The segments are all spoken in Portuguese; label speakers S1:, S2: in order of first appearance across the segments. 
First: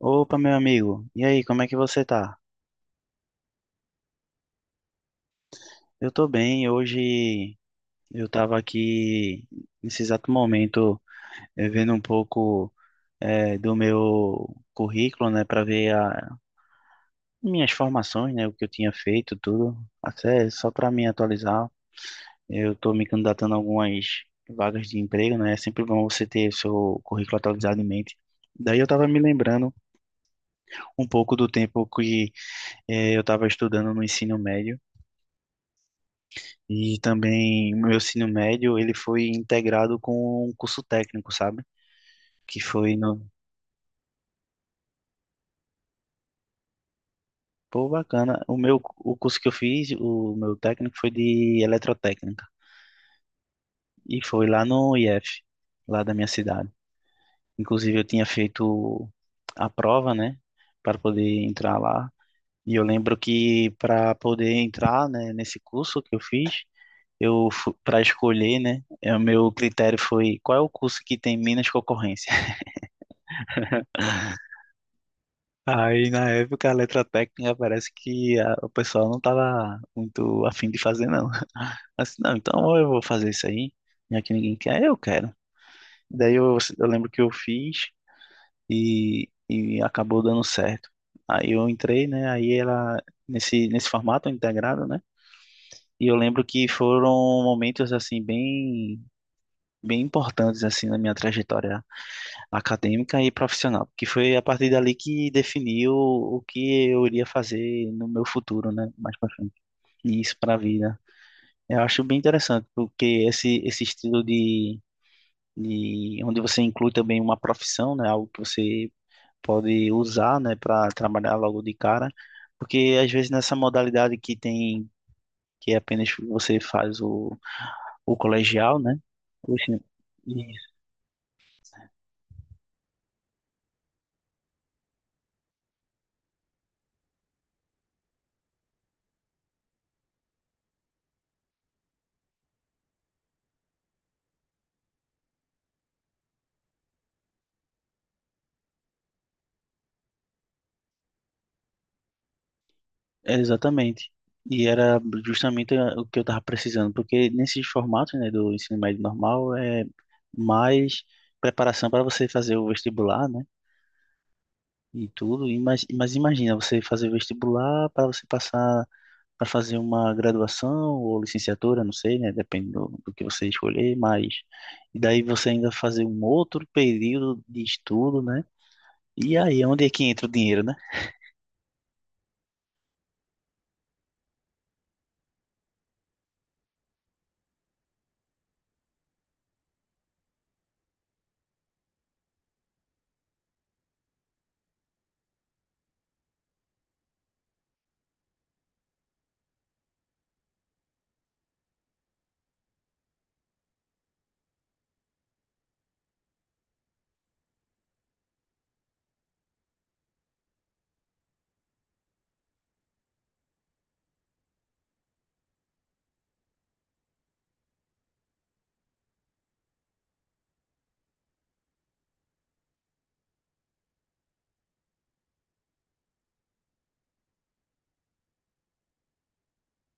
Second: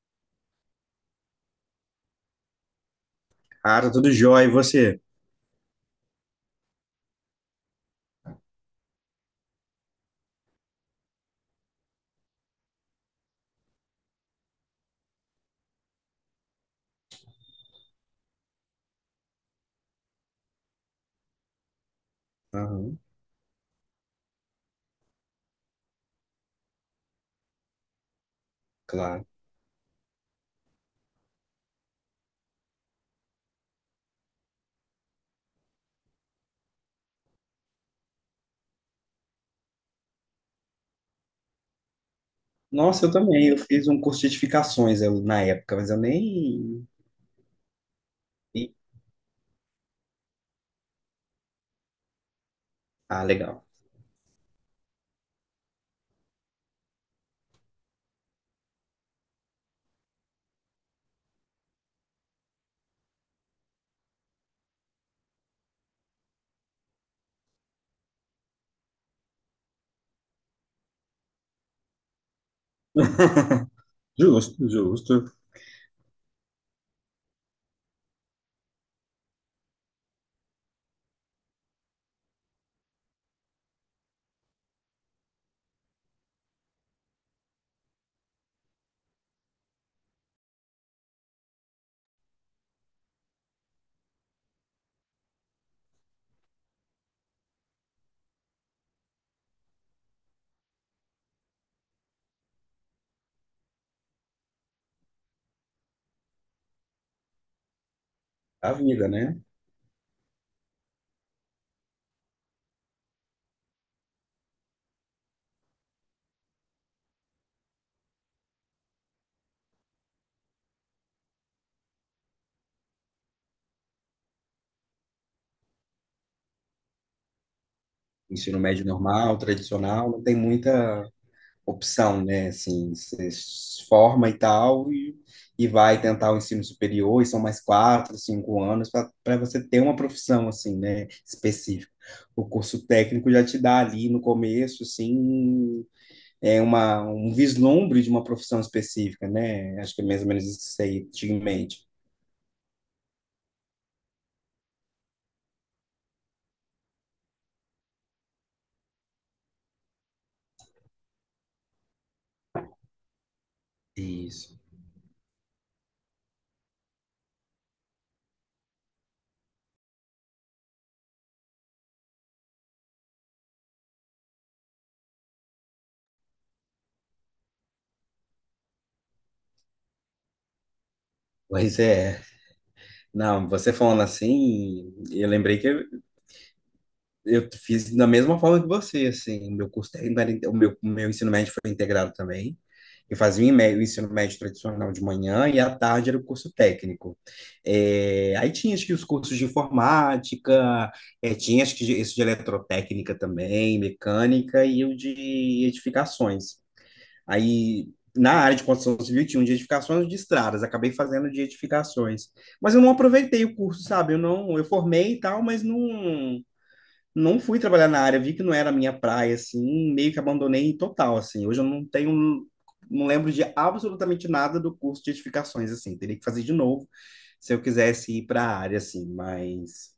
S1: Opa, meu amigo. E aí, como é que você tá?
S2: Ah, tá tudo jóia, e você?
S1: Eu tô bem. Hoje eu tava aqui nesse exato momento vendo um pouco do meu currículo, né, para ver minhas formações, né, o que eu tinha feito, tudo. Até só para me atualizar. Eu tô
S2: Aham,
S1: me candidatando a algumas vagas de emprego, né? É sempre bom você ter o seu currículo atualizado em mente. Daí eu tava me
S2: claro.
S1: lembrando um pouco do tempo que eu tava estudando no ensino médio. E também o meu ensino médio, ele foi integrado com um curso técnico, sabe? Que foi
S2: Nossa, eu
S1: no...
S2: também. Eu fiz um curso de edificações na época, mas eu nem.
S1: Pô, bacana. O
S2: nem-
S1: meu, o curso que eu fiz, o meu técnico foi de eletrotécnica.
S2: Ah, legal.
S1: E foi lá no IF, lá da minha cidade. Inclusive eu tinha feito a prova, né? Para poder entrar lá. E eu lembro que para poder entrar, né, nesse curso que eu fiz, eu para escolher, né, o meu critério foi qual é o curso que tem menos concorrência.
S2: Justo, justo.
S1: Aí na época a letra técnica parece que o pessoal não tava muito afim de fazer não. Assim, não, então ou eu vou fazer isso aí, já que ninguém quer, eu quero. Daí eu lembro que eu fiz e acabou dando certo. Aí eu entrei, né, aí ela nesse formato integrado, né? E eu lembro que foram momentos assim bem bem importantes assim na minha trajetória acadêmica e profissional, porque foi a partir dali que definiu o que eu iria fazer no meu futuro,
S2: A
S1: né,
S2: vida,
S1: mais para
S2: né?
S1: frente. E isso para a vida. Eu acho bem interessante, porque esse estilo de onde você inclui também uma profissão, né, algo que você pode usar, né, para trabalhar logo de cara, porque às vezes nessa modalidade que tem que é apenas você faz o
S2: Ensino
S1: colegial,
S2: médio
S1: né.
S2: normal,
S1: Poxa,
S2: tradicional, não tem muita opção, né? Assim, você se forma e tal, e vai tentar o ensino superior, e são mais 4, 5 anos para você ter uma profissão, assim, né? Específica. O curso técnico já te dá ali no começo, assim. É uma, um vislumbre de uma profissão específica, né? Acho que é mais ou menos isso que você aí tinha em mente.
S1: é, exatamente. E era justamente o que eu estava precisando, porque nesses formatos, né, do ensino médio normal é mais preparação para você fazer o vestibular, né,
S2: Isso.
S1: e tudo. E mas imagina você fazer o vestibular para você passar para fazer uma graduação ou licenciatura, não sei, né, depende do que você escolher, mas e daí você ainda fazer um outro período de estudo, né? E aí, é onde é que entra o dinheiro, né?
S2: Pois é. Não, você falando assim, eu lembrei que eu fiz da mesma forma que você, assim, o meu curso técnico era, o meu ensino médio foi integrado também. Eu fazia o ensino médio tradicional de manhã e à tarde era o curso técnico. É, aí tinha acho que os cursos de informática, é, tinha acho que esse de eletrotécnica também, mecânica e o de edificações. Aí, na área de construção civil, tinha um de edificações de estradas, acabei fazendo de edificações. Mas eu não aproveitei o curso, sabe? Eu não, eu formei e tal, mas não fui trabalhar na área, vi que não era a minha praia, assim, meio que abandonei total, assim. Hoje eu não tenho, não lembro de absolutamente nada do curso de edificações, assim. Teria que fazer de novo se eu quisesse ir para a área, assim, mas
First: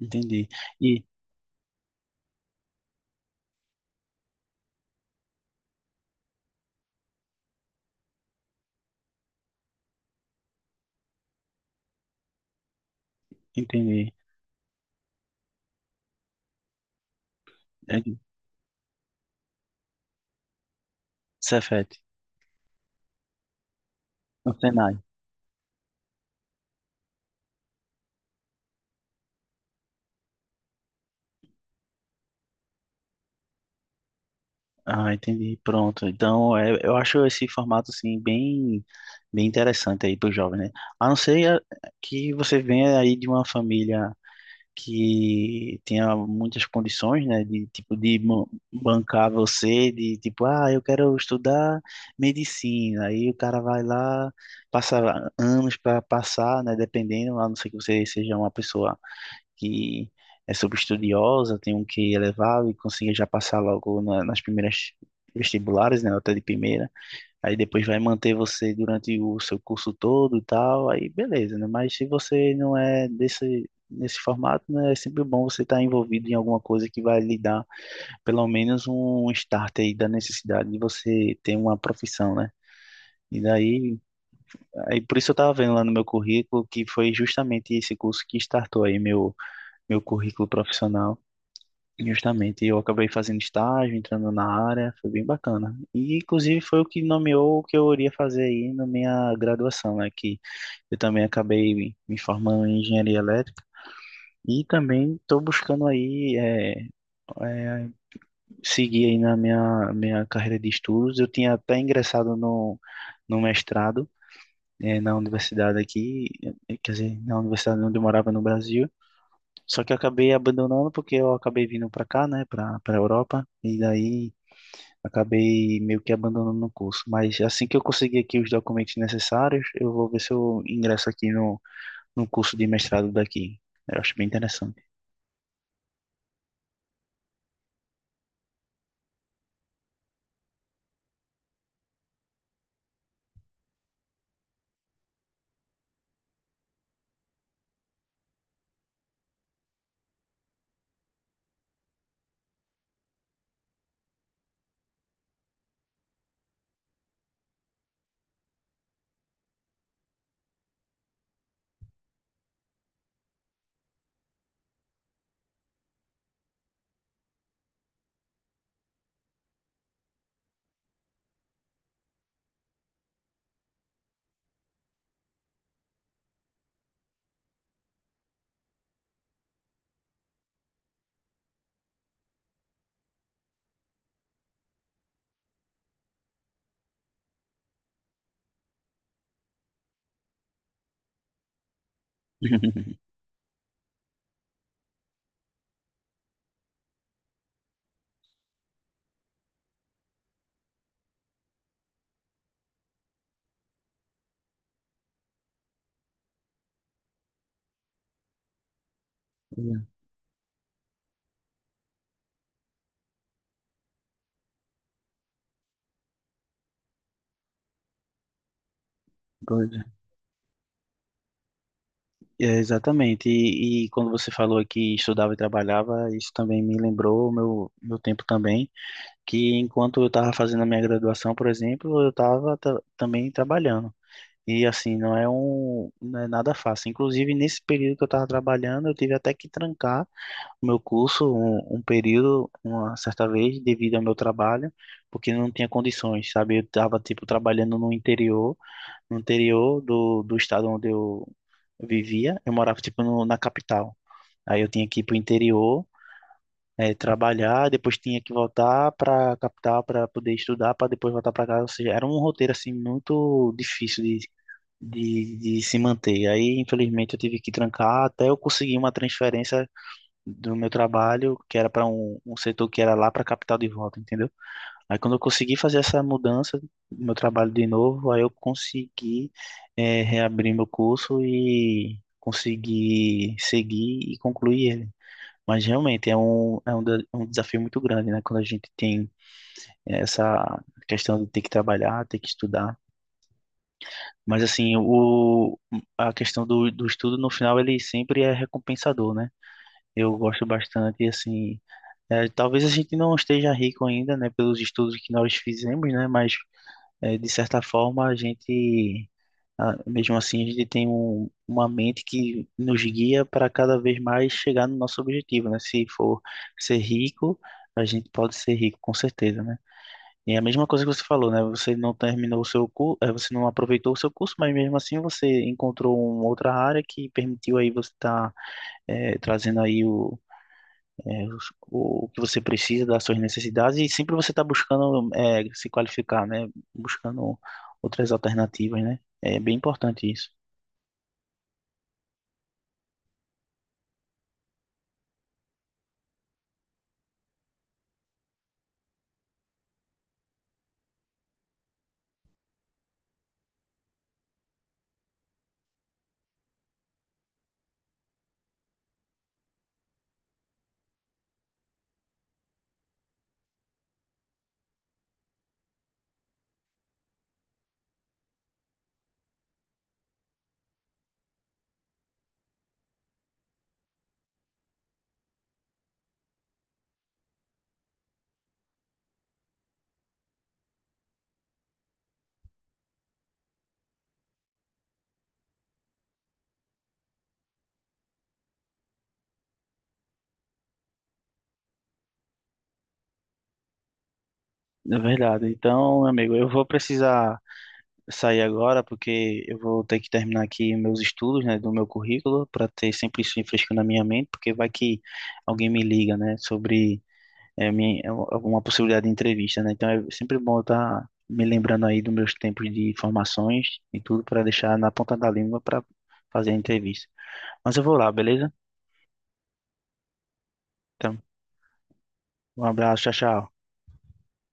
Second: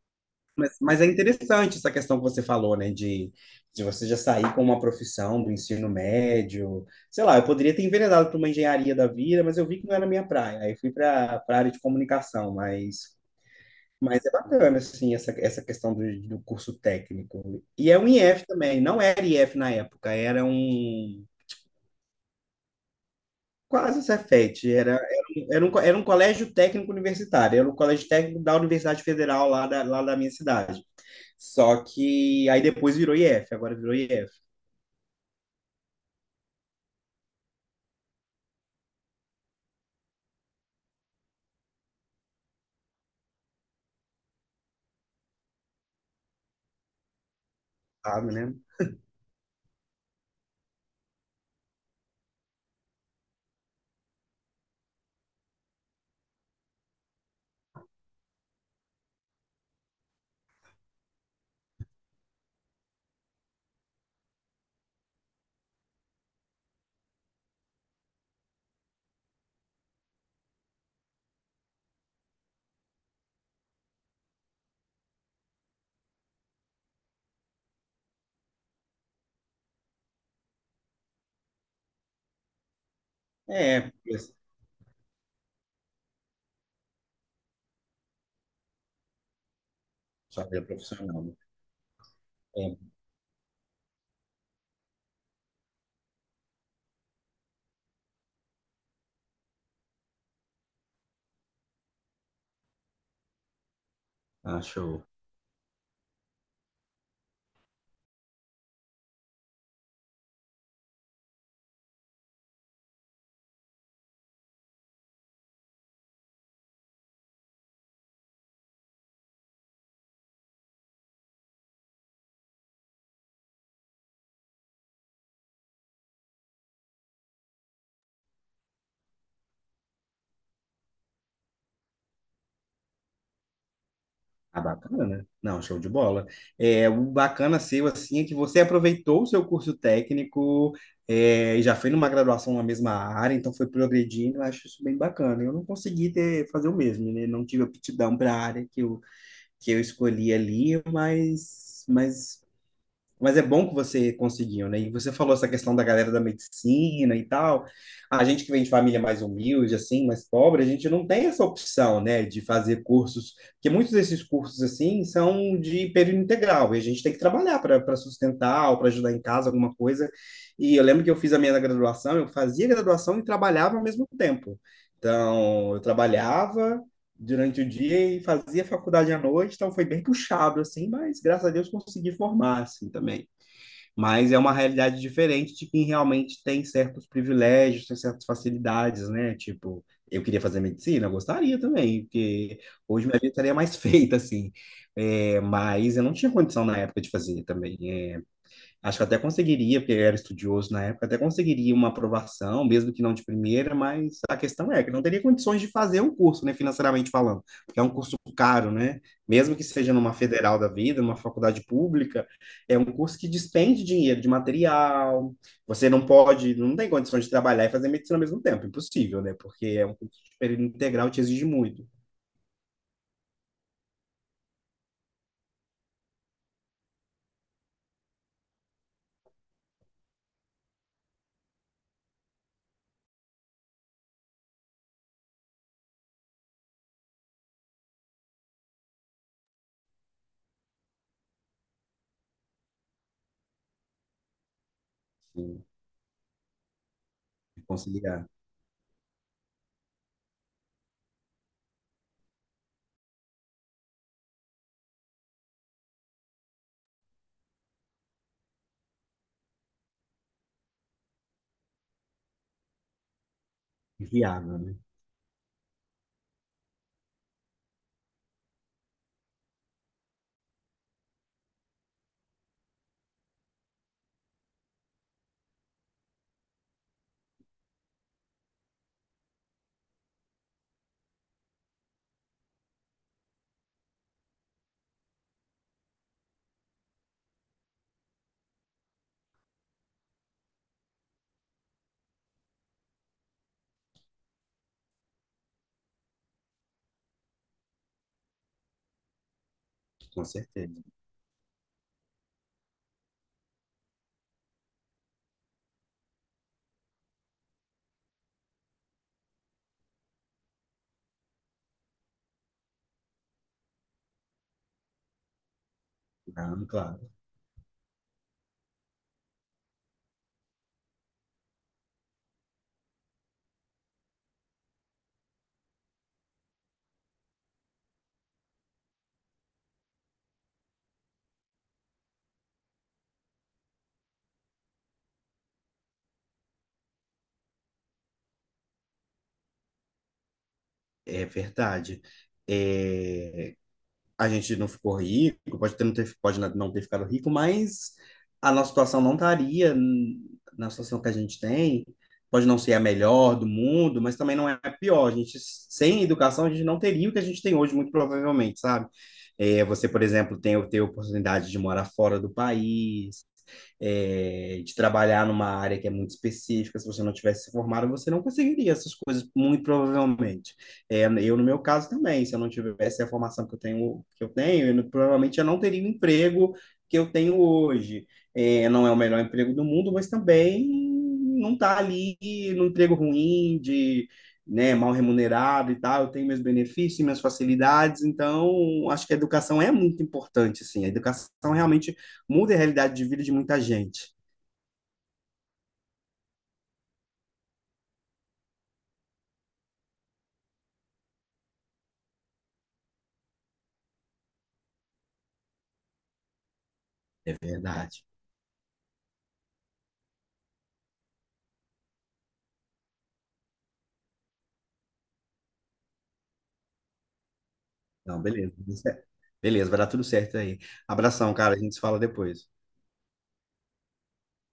S1: Entendi.
S2: mas, mas
S1: E
S2: é interessante essa questão que você falou, né? De você já sair com uma profissão do ensino médio. Sei lá, eu poderia ter enveredado para uma engenharia da vida, mas eu vi que não era a minha praia. Aí fui para a área de comunicação, mas,
S1: entendi.
S2: mas é bacana, assim, essa questão do curso técnico. E é um
S1: É,
S2: IF também, não era IF na época, era um.
S1: Cefete,
S2: Quase
S1: no
S2: Cefet,
S1: Senai.
S2: era, um, era um colégio técnico universitário, era um colégio técnico da Universidade Federal lá da minha cidade. Só que aí depois virou IF, agora virou IF,
S1: Ah, entendi. Pronto. Então, é, eu acho esse formato assim bem, bem interessante aí para o jovem, né? A não ser que você venha aí de uma família que tenha muitas condições, né? De tipo
S2: sabe, né?
S1: bancar você, de tipo, ah, eu quero estudar medicina. Aí o cara vai lá, passa anos para passar, né? Dependendo, a não ser que você seja uma pessoa que é super estudiosa, tem um QI elevado e consegue já passar logo nas primeiras vestibulares, né, nota de primeira. Aí depois vai manter você durante o seu curso todo e tal, aí beleza, né? Mas se você não é desse nesse formato, né, é sempre bom você estar envolvido em alguma coisa que vai lhe dar pelo menos um start aí da necessidade de você ter uma profissão, né? E
S2: É,
S1: daí,
S2: porque
S1: aí por isso eu estava vendo lá no meu currículo que foi justamente esse curso que startou aí meu
S2: só
S1: currículo
S2: que ele é
S1: profissional.
S2: profissional, né?
S1: Justamente,
S2: É,
S1: eu acabei fazendo estágio, entrando na área, foi bem bacana. E, inclusive, foi o que nomeou o que eu iria fazer aí na minha graduação, né? Que eu também acabei me formando em engenharia elétrica e
S2: acho
S1: também estou buscando aí é, seguir aí na minha carreira de estudos. Eu tinha até ingressado no mestrado na universidade aqui, quer dizer, na universidade onde eu morava no Brasil. Só que eu acabei abandonando porque eu acabei vindo para cá, né, para Europa, e daí acabei meio que abandonando o curso, mas assim que eu conseguir aqui os documentos necessários, eu vou ver se eu ingresso aqui no curso de mestrado daqui. Eu acho bem interessante.
S2: bacana, né? Não, show de bola. É, o bacana seu, assim, é que você aproveitou o seu curso técnico é, e já foi numa graduação na mesma área, então foi progredindo, eu acho isso bem bacana. Eu não consegui ter, fazer o mesmo, né? Não tive aptidão para a área que eu escolhi ali, mas é bom que você conseguiu, né? E você falou essa questão da galera da medicina e tal. A gente que vem de família mais humilde, assim, mais pobre, a gente não tem essa opção, né, de fazer cursos, porque muitos desses cursos, assim, são de período integral, e a gente tem que trabalhar para sustentar ou para ajudar em casa, alguma coisa. E eu lembro que eu fiz a minha graduação, eu fazia graduação e trabalhava ao mesmo tempo. Então, eu trabalhava durante o dia e fazia faculdade à noite, então foi bem puxado, assim, mas graças a Deus consegui formar, assim, também, mas é uma realidade diferente de quem realmente tem certos privilégios, tem certas facilidades, né? Tipo, eu queria fazer medicina, eu gostaria também, porque hoje minha vida estaria mais feita, assim. É, mas eu não tinha condição na época de fazer também. É, acho que até conseguiria, porque eu era estudioso na época, até conseguiria uma aprovação, mesmo que não de primeira, mas a questão é que não teria condições de fazer o curso, né, financeiramente falando, porque é um curso caro, né? Mesmo que
S1: É,
S2: seja numa federal da vida, numa faculdade pública, é um curso que despende dinheiro de material. Você não pode, não tem condições de trabalhar e fazer medicina ao mesmo tempo, impossível, né? Porque
S1: pois é,
S2: é um curso de período integral, te exige muito.
S1: é, exatamente. E quando você falou que estudava e trabalhava, isso também me lembrou o meu tempo também, que enquanto eu estava fazendo a minha graduação, por exemplo, eu estava também trabalhando. E assim, não é nada fácil. Inclusive, nesse período que eu estava trabalhando, eu tive até que trancar meu curso um período, uma certa vez, devido ao meu trabalho, porque eu não
S2: Sim,
S1: tinha condições, sabe? Eu estava, tipo, trabalhando no
S2: conciliar.
S1: interior, no interior do estado onde eu vivia, eu morava, tipo, no, na capital. Aí eu tinha que ir pro interior, trabalhar, depois tinha que voltar para a capital para poder estudar, para depois voltar para casa. Ou seja, era um roteiro, assim, muito difícil
S2: Viável, né?
S1: de se manter. Aí, infelizmente, eu tive que trancar até eu conseguir uma transferência do meu trabalho, que era para um setor que era lá para a capital de volta, entendeu? Aí quando eu consegui fazer essa mudança do meu trabalho de novo, aí eu consegui reabrir meu curso e consegui seguir e concluir ele. Mas realmente um desafio muito grande, né? Quando a gente tem essa questão de ter que trabalhar, ter que estudar. Mas assim, a questão do estudo no final ele sempre é recompensador, né? Eu
S2: Com
S1: gosto
S2: certeza.
S1: bastante, assim, é, talvez a gente não esteja rico ainda, né, pelos estudos que nós fizemos, né, mas é, de certa forma a gente, ah, mesmo assim, a gente tem uma mente que nos guia para cada vez mais chegar no nosso objetivo, né? Se for
S2: Ah,
S1: ser
S2: claro.
S1: rico, a gente pode ser rico, com certeza, né? E é a mesma coisa que você falou, né? Você não terminou o seu curso, você não aproveitou o seu curso, mas mesmo assim você encontrou uma outra área que permitiu aí você estar trazendo aí o que você precisa das suas necessidades e sempre você está buscando é, se qualificar, né? Buscando outras alternativas, né? É bem importante isso.
S2: É verdade. É, a gente não ficou rico, pode ter, não ter, pode não ter ficado rico, mas a nossa situação não estaria na situação que a gente tem. Pode não ser a melhor do mundo, mas também não é a pior. A gente, sem educação, a gente não teria o que a gente tem hoje, muito provavelmente, sabe? É, você, por exemplo, tem ter oportunidade de morar fora do país, é, de trabalhar numa área que é muito específica. Se você não tivesse se formado, você não conseguiria essas coisas, muito provavelmente. É, eu, no meu caso, também, se eu não tivesse a formação que eu tenho, provavelmente eu não teria o emprego que eu tenho hoje. É, não é o melhor emprego do mundo, mas também não está ali no emprego ruim, de, né, mal remunerado e tal, eu tenho meus benefícios, minhas facilidades, então acho que a educação é muito importante, assim, a educação realmente muda a realidade de vida de muita gente.
S1: É verdade. Então, meu amigo, eu vou precisar sair agora porque eu vou ter que terminar aqui meus estudos, né, do meu currículo para ter sempre isso fresco na minha mente, porque vai que alguém me liga, né, sobre
S2: É verdade.
S1: é uma possibilidade de entrevista, né? Então é sempre bom estar me lembrando aí dos meus tempos de formações e tudo para deixar na ponta da língua para fazer a entrevista. Mas eu vou lá,
S2: Não,
S1: beleza?
S2: beleza, tudo certo. Beleza, vai dar tudo certo aí.
S1: Então,
S2: Abração, cara. A gente se fala depois.
S1: um abraço, tchau, tchau.